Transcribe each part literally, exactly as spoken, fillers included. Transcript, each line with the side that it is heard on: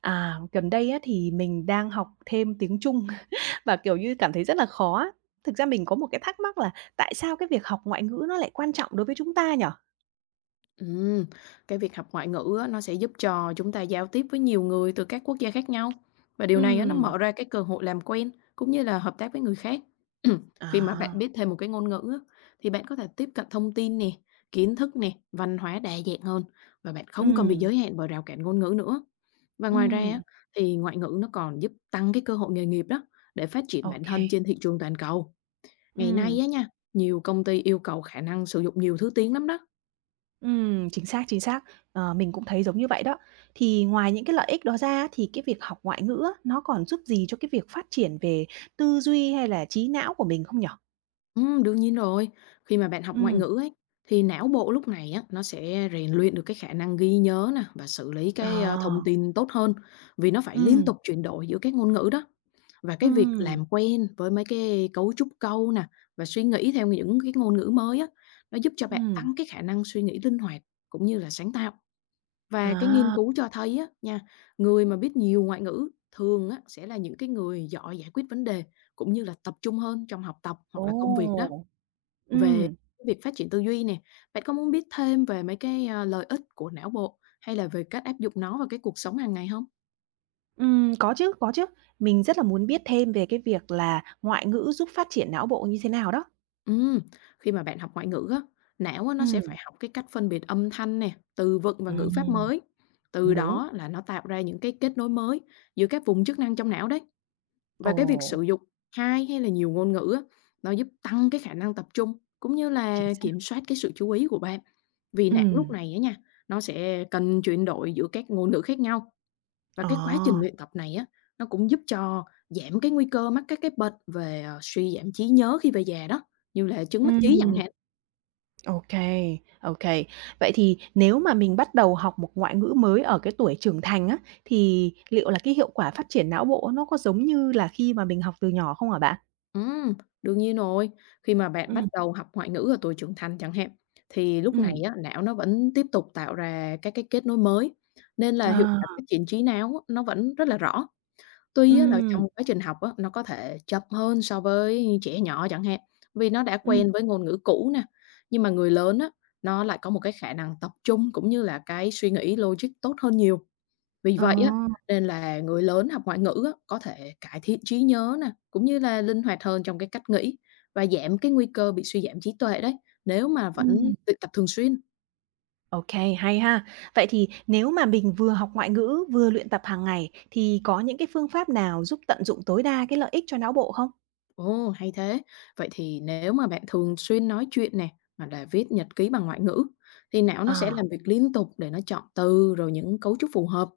right: À, gần đây á, thì mình đang học thêm tiếng Trung và, kiểu như, cảm thấy rất là khó á. Thực ra mình có một cái thắc mắc là tại sao cái việc học ngoại ngữ nó lại quan trọng đối với chúng ta nhở?
left: Ừm, cái việc học ngoại ngữ á, nó sẽ giúp cho chúng ta giao tiếp với nhiều người từ các quốc gia khác nhau và điều này á, nó
right: Ừm,
left: mở ra cái cơ hội làm quen cũng như là hợp tác với người khác. Khi mà bạn
right: à,
left: biết thêm một cái ngôn ngữ á, thì bạn có thể tiếp cận thông tin nè, kiến thức nè, văn hóa đa dạng hơn và bạn không còn bị
right: ừm,
left: giới hạn bởi rào cản ngôn ngữ nữa. Và ngoài ra á,
right: ừm,
left: thì ngoại ngữ nó còn giúp tăng cái cơ hội nghề nghiệp đó để phát triển
right: ok
left: bản
right: kê,
left: thân trên thị trường toàn cầu. Ngày
right: ừm,
left: nay á nha, nhiều công ty yêu cầu khả năng sử dụng nhiều thứ tiếng lắm đó.
right: ừm, chính xác, chính xác. Ờ, mình cũng thấy giống như vậy đó. Thì ngoài những cái lợi ích đó ra thì cái việc học ngoại ngữ á, nó còn giúp gì cho cái việc phát triển về tư duy hay là trí não của mình không nhở?
left: Ừm, đương nhiên rồi. Khi mà bạn học ngoại
right: Ừm,
left: ngữ ấy, thì não bộ lúc này á, nó sẽ rèn luyện được cái khả năng ghi nhớ nè và xử lý cái, ơ, thông
right: à,
left: tin tốt hơn, vì nó phải liên
right: ừm,
left: tục chuyển đổi giữa các ngôn ngữ đó. Và cái việc
right: ừm,
left: làm quen với mấy cái cấu trúc câu nè, và suy nghĩ theo những cái ngôn ngữ mới á, nó giúp cho bạn
right: ừm,
left: tăng cái khả năng suy nghĩ linh hoạt cũng như là sáng tạo. Và cái nghiên
right: à.
left: cứu cho thấy á nha, người mà biết nhiều ngoại ngữ thường á, sẽ là những cái người giỏi giải quyết vấn đề cũng như là tập trung hơn trong học tập hoặc là công việc đó.
right: Ồ!
left: Về
right: Ừm,
left: việc phát triển tư duy nè, bạn có muốn biết thêm về mấy cái, a, lợi ích của não bộ hay là về cách áp dụng nó vào cái cuộc sống hàng ngày không?
right: ừm, có chứ, có chứ. Mình rất là muốn biết thêm về cái việc là ngoại ngữ giúp phát triển não bộ như thế nào đó.
left: Ừm, khi mà bạn học ngoại ngữ á, não á nó sẽ
right: Ừm.
left: phải học cái cách phân biệt âm thanh nè, từ vựng và ngữ pháp
right: Ừm,
left: mới.
right: cũng
left: Từ
right: đúng.
left: đó là nó tạo ra những cái kết nối mới giữa các vùng chức năng trong não đấy. Và cái việc
right: Ồ,
left: sử dụng hai hay là nhiều ngôn ngữ á, nó giúp tăng cái khả năng tập trung cũng như
right: chính
left: là
right: xác.
left: kiểm soát cái sự chú ý của bạn. Vì não lúc
right: Ừm.
left: này á nha, nó sẽ cần chuyển đổi giữa các ngôn ngữ khác nhau. Và
right: Ờ.
left: cái quá trình luyện tập này á, nó cũng giúp cho giảm cái nguy cơ mắc các cái bệnh về, ờ, suy giảm trí nhớ khi về già đó, như là chứng mất trí chẳng
right: Ừm,
left: hạn.
right: ô kê. Vậy thì nếu mà mình bắt đầu học một ngoại ngữ mới ở cái tuổi trưởng thành á, thì liệu là cái hiệu quả phát triển não bộ nó có giống như là khi mà mình học từ nhỏ không hả bạn?
left: Ừm, đương nhiên rồi, khi mà bạn bắt
right: Ừm,
left: đầu học ngoại ngữ ở tuổi trưởng thành chẳng hạn, thì lúc này
right: ừm.
left: á, não nó vẫn tiếp tục tạo ra các cái kết nối mới, nên là hiệu
right: À,
left: quả phát triển trí não nó vẫn rất là rõ. Tuy á là
right: ừm,
left: trong quá trình học á, nó có thể chậm hơn so với trẻ nhỏ chẳng hạn, vì nó đã
right: ừm,
left: quen với ngôn ngữ cũ nè, nhưng mà người lớn á, nó lại có một cái khả năng tập trung cũng như là cái suy nghĩ logic tốt hơn nhiều. Vì
right: ờ,
left: vậy á, nên là người lớn học ngoại ngữ á, có thể cải thiện trí nhớ nè, cũng như là linh hoạt hơn trong cái cách nghĩ và giảm cái nguy cơ bị suy giảm trí tuệ đấy, nếu mà vẫn
right: ừm.
left: luyện tập thường xuyên.
right: OK, hay ha. Vậy thì nếu mà mình vừa học ngoại ngữ, vừa luyện tập hàng ngày thì có những cái phương pháp nào giúp tận dụng tối đa cái lợi ích cho não bộ không?
left: Ồ, hay thế. Vậy thì nếu mà bạn thường xuyên nói chuyện nè, hoặc là viết nhật ký bằng ngoại ngữ, thì não nó sẽ
right: Ờ,
left: làm việc liên tục để nó chọn từ rồi những cấu trúc phù hợp.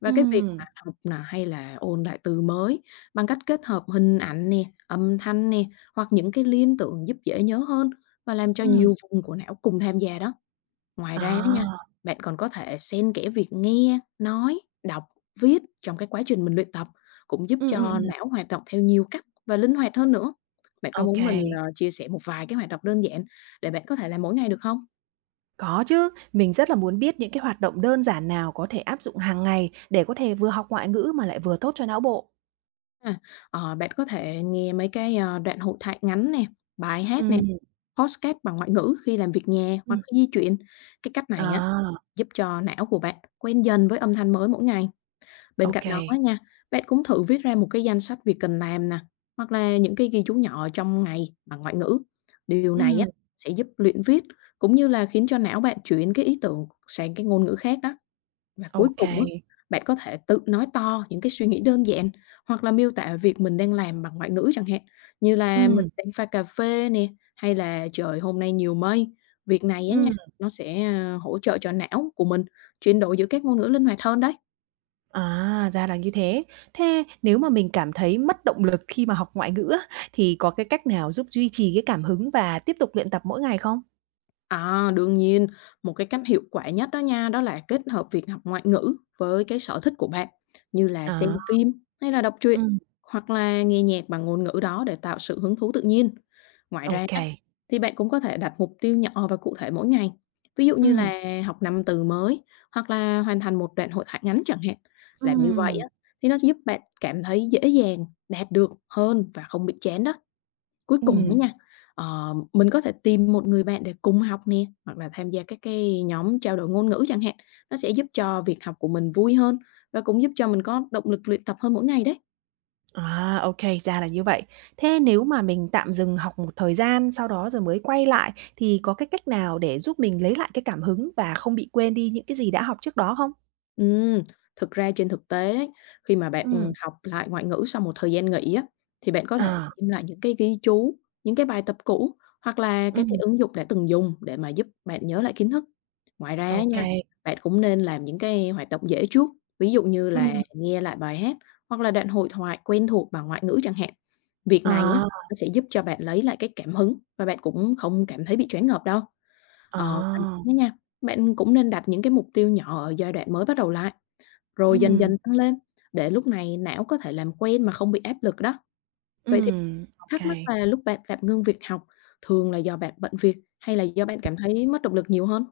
left: Và cái việc
right: ừm,
left: mà học là hay là ôn lại từ mới bằng cách kết hợp hình ảnh nè, âm thanh nè, hoặc những cái liên tưởng giúp dễ nhớ hơn và làm cho
right: ừm,
left: nhiều vùng của não cùng tham gia đó. Ngoài ra nha,
right: à,
left: bạn còn có thể xen kẽ việc nghe, nói, đọc, viết trong cái quá trình mình luyện tập, cũng giúp
right: ừm, ừm,
left: cho
right: ừm,
left: não hoạt động theo nhiều cách và linh hoạt hơn nữa. Bạn có muốn mình
right: OK,
left: ờ, chia sẻ một vài cái hoạt động đơn giản để bạn có thể làm mỗi ngày được không?
right: có chứ. Mình rất là muốn biết những cái hoạt động đơn giản nào có thể áp dụng hàng ngày để có thể vừa học ngoại ngữ mà lại vừa tốt cho não bộ.
left: À, ờ, bạn có thể nghe mấy cái ờ, đoạn hội thoại ngắn nè, bài hát nè,
right: Ừm,
left: podcast bằng ngoại ngữ khi làm việc nhà
right: ừm,
left: hoặc khi di chuyển. Cái cách này á
right: à,
left: giúp cho não của bạn quen dần với âm thanh mới mỗi ngày. Bên cạnh đó á
right: OK,
left: nha, bạn cũng thử viết ra một cái danh sách việc cần làm nè, hoặc là những cái ghi chú nhỏ trong ngày bằng ngoại ngữ. Điều này á
right: ừm,
left: sẽ giúp luyện viết cũng như là khiến cho não bạn chuyển cái ý tưởng sang cái ngôn ngữ khác đó. Và cuối cùng á,
right: OK,
left: bạn có thể tự nói to những cái suy nghĩ đơn giản hoặc là miêu tả việc mình đang làm bằng ngoại ngữ chẳng hạn, như là mình
right: ừm,
left: đang pha cà phê nè, hay là trời hôm nay nhiều mây. Việc này á nha,
right: ừm.
left: nó sẽ ờ, hỗ trợ cho não của mình chuyển đổi giữa các ngôn ngữ linh hoạt hơn đấy.
right: À, ra là như thế. Thế nếu mà mình cảm thấy mất động lực khi mà học ngoại ngữ á, thì có cái cách nào giúp duy trì cái cảm hứng và tiếp tục luyện tập mỗi ngày không?
left: À, đương nhiên, một cái cách hiệu quả nhất đó nha, đó là kết hợp việc học ngoại ngữ với cái sở thích của bạn, như là xem
right: À,
left: phim hay là đọc truyện,
right: ừm,
left: hoặc là nghe nhạc bằng ngôn ngữ đó để tạo sự hứng thú tự nhiên. Ngoài
right: ô
left: ra á,
right: kê.
left: thì bạn cũng có thể đặt mục tiêu nhỏ và cụ thể mỗi ngày, ví dụ như
right: Ừm,
left: là học năm từ mới hoặc là hoàn thành một đoạn hội thoại ngắn chẳng hạn. Làm như vậy
right: ừm,
left: á, thì nó sẽ giúp bạn cảm thấy dễ dàng đạt được hơn và không bị chán đó. Cuối cùng á
right: ừm.
left: nha, ờ, mình có thể tìm một người bạn để cùng học nè, hoặc là tham gia các cái nhóm trao đổi ngôn ngữ chẳng hạn. Nó sẽ giúp cho việc học của mình vui hơn và cũng giúp cho mình có động lực luyện tập hơn mỗi ngày đấy.
right: À, ô, ra là như vậy. Thế nếu mà mình tạm dừng học một thời gian, sau đó rồi mới quay lại thì có cái cách nào để giúp mình lấy lại cái cảm hứng và không bị quên đi những cái gì đã học trước đó không?
left: Ừm, thực ra trên thực tế ấy, khi mà bạn,
right: Ừm,
left: học lại ngoại ngữ sau một thời gian nghỉ á, thì bạn có thể
right: à,
left: xem lại những cái ghi chú, những cái bài tập cũ hoặc là các cái
right: ừm,
left: ứng dụng đã từng dùng để mà giúp bạn nhớ lại kiến thức. Ngoài ra
right: ô
left: á nha,
right: kê.
left: bạn cũng nên làm những cái hoạt động dễ trước, ví dụ như là
right: Ừm,
left: nghe lại bài hát hoặc là đoạn hội thoại quen thuộc bằng ngoại ngữ chẳng hạn. Việc này á,
right: à,
left: nó sẽ giúp cho bạn lấy lại cái cảm hứng và bạn cũng không cảm thấy bị choáng ngợp đâu. Ờ, ngoài
right: à,
left: ra nha, bạn cũng nên đặt những cái mục tiêu nhỏ ở giai đoạn mới bắt đầu lại. Rồi dần
right: ừm.
left: dần tăng lên, để lúc này não có thể làm quen mà không bị áp lực đó. Vậy thì
right: Ừm, OK.
left: thắc mắc là lúc bạn tạm ngưng việc học, thường là do bạn bận việc hay là do bạn cảm thấy mất động lực nhiều hơn?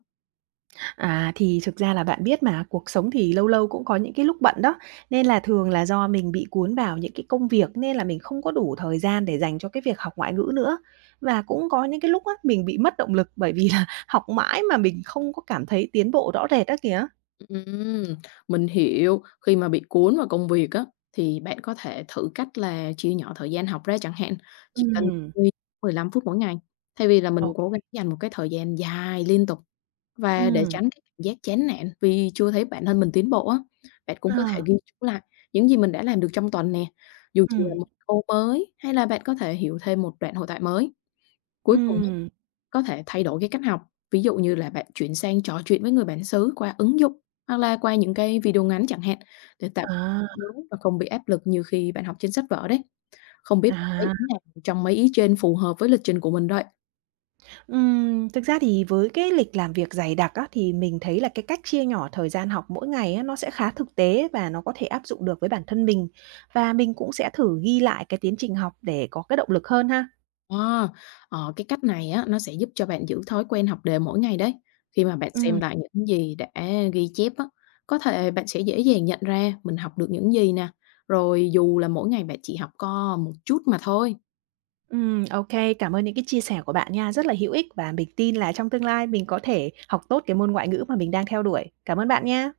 right: À, thì thực ra là bạn biết mà, cuộc sống thì lâu lâu cũng có những cái lúc bận đó, nên là thường là do mình bị cuốn vào những cái công việc nên là mình không có đủ thời gian để dành cho cái việc học ngoại ngữ nữa. Và cũng có những cái lúc á, mình bị mất động lực bởi vì là học mãi mà mình không có cảm thấy tiến bộ rõ rệt á kìa.
left: Ừm, mình hiểu, khi mà bị cuốn vào công việc á, thì bạn có thể thử cách là chia nhỏ thời gian học ra chẳng hạn, chỉ cần
right: Ừm,
left: mười mười lăm phút mỗi ngày, thay vì là
right: ồ,
left: mình cố gắng dành một cái thời gian dài liên tục. Và để
right: ừm,
left: tránh cái cảm giác chán nản vì chưa thấy bản thân mình tiến bộ á, bạn cũng
right: ờ,
left: có thể ghi chú lại những gì mình đã làm được trong tuần nè, dù chỉ là
right: ừm,
left: một câu mới hay là bạn có thể hiểu thêm một đoạn hội thoại mới. Cuối cùng á,
right: ừm,
left: có thể thay đổi cái cách học, ví dụ như là bạn chuyển sang trò chuyện với người bản xứ qua ứng dụng hoặc là qua những cái video ngắn chẳng hạn để tạo
right: à,
left: nhớ và không bị áp lực như khi bạn học trên sách vở đấy. Không biết bạn thấy
right: à.
left: ý nào trong mấy ý trên phù hợp với lịch trình của mình vậy?
right: Ừm, thực ra thì với cái lịch làm việc dày đặc á, thì mình thấy là cái cách chia nhỏ thời gian học mỗi ngày á, nó sẽ khá thực tế và nó có thể áp dụng được với bản thân mình. Và mình cũng sẽ thử ghi lại cái tiến trình học để có cái động lực hơn ha.
left: Ờ, ờ, cái cách này á, nó sẽ giúp cho bạn giữ thói quen học đề mỗi ngày đấy. Khi mà bạn
right: Ừm,
left: xem lại những gì đã ghi chép á, có thể bạn sẽ dễ dàng nhận ra mình học được những gì nè. Rồi dù là mỗi ngày bạn chỉ học có một chút mà thôi.
right: ừm, OK, cảm ơn những cái chia sẻ của bạn nha, rất là hữu ích và mình tin là trong tương lai mình có thể học tốt cái môn ngoại ngữ mà mình đang theo đuổi. Cảm ơn bạn nha.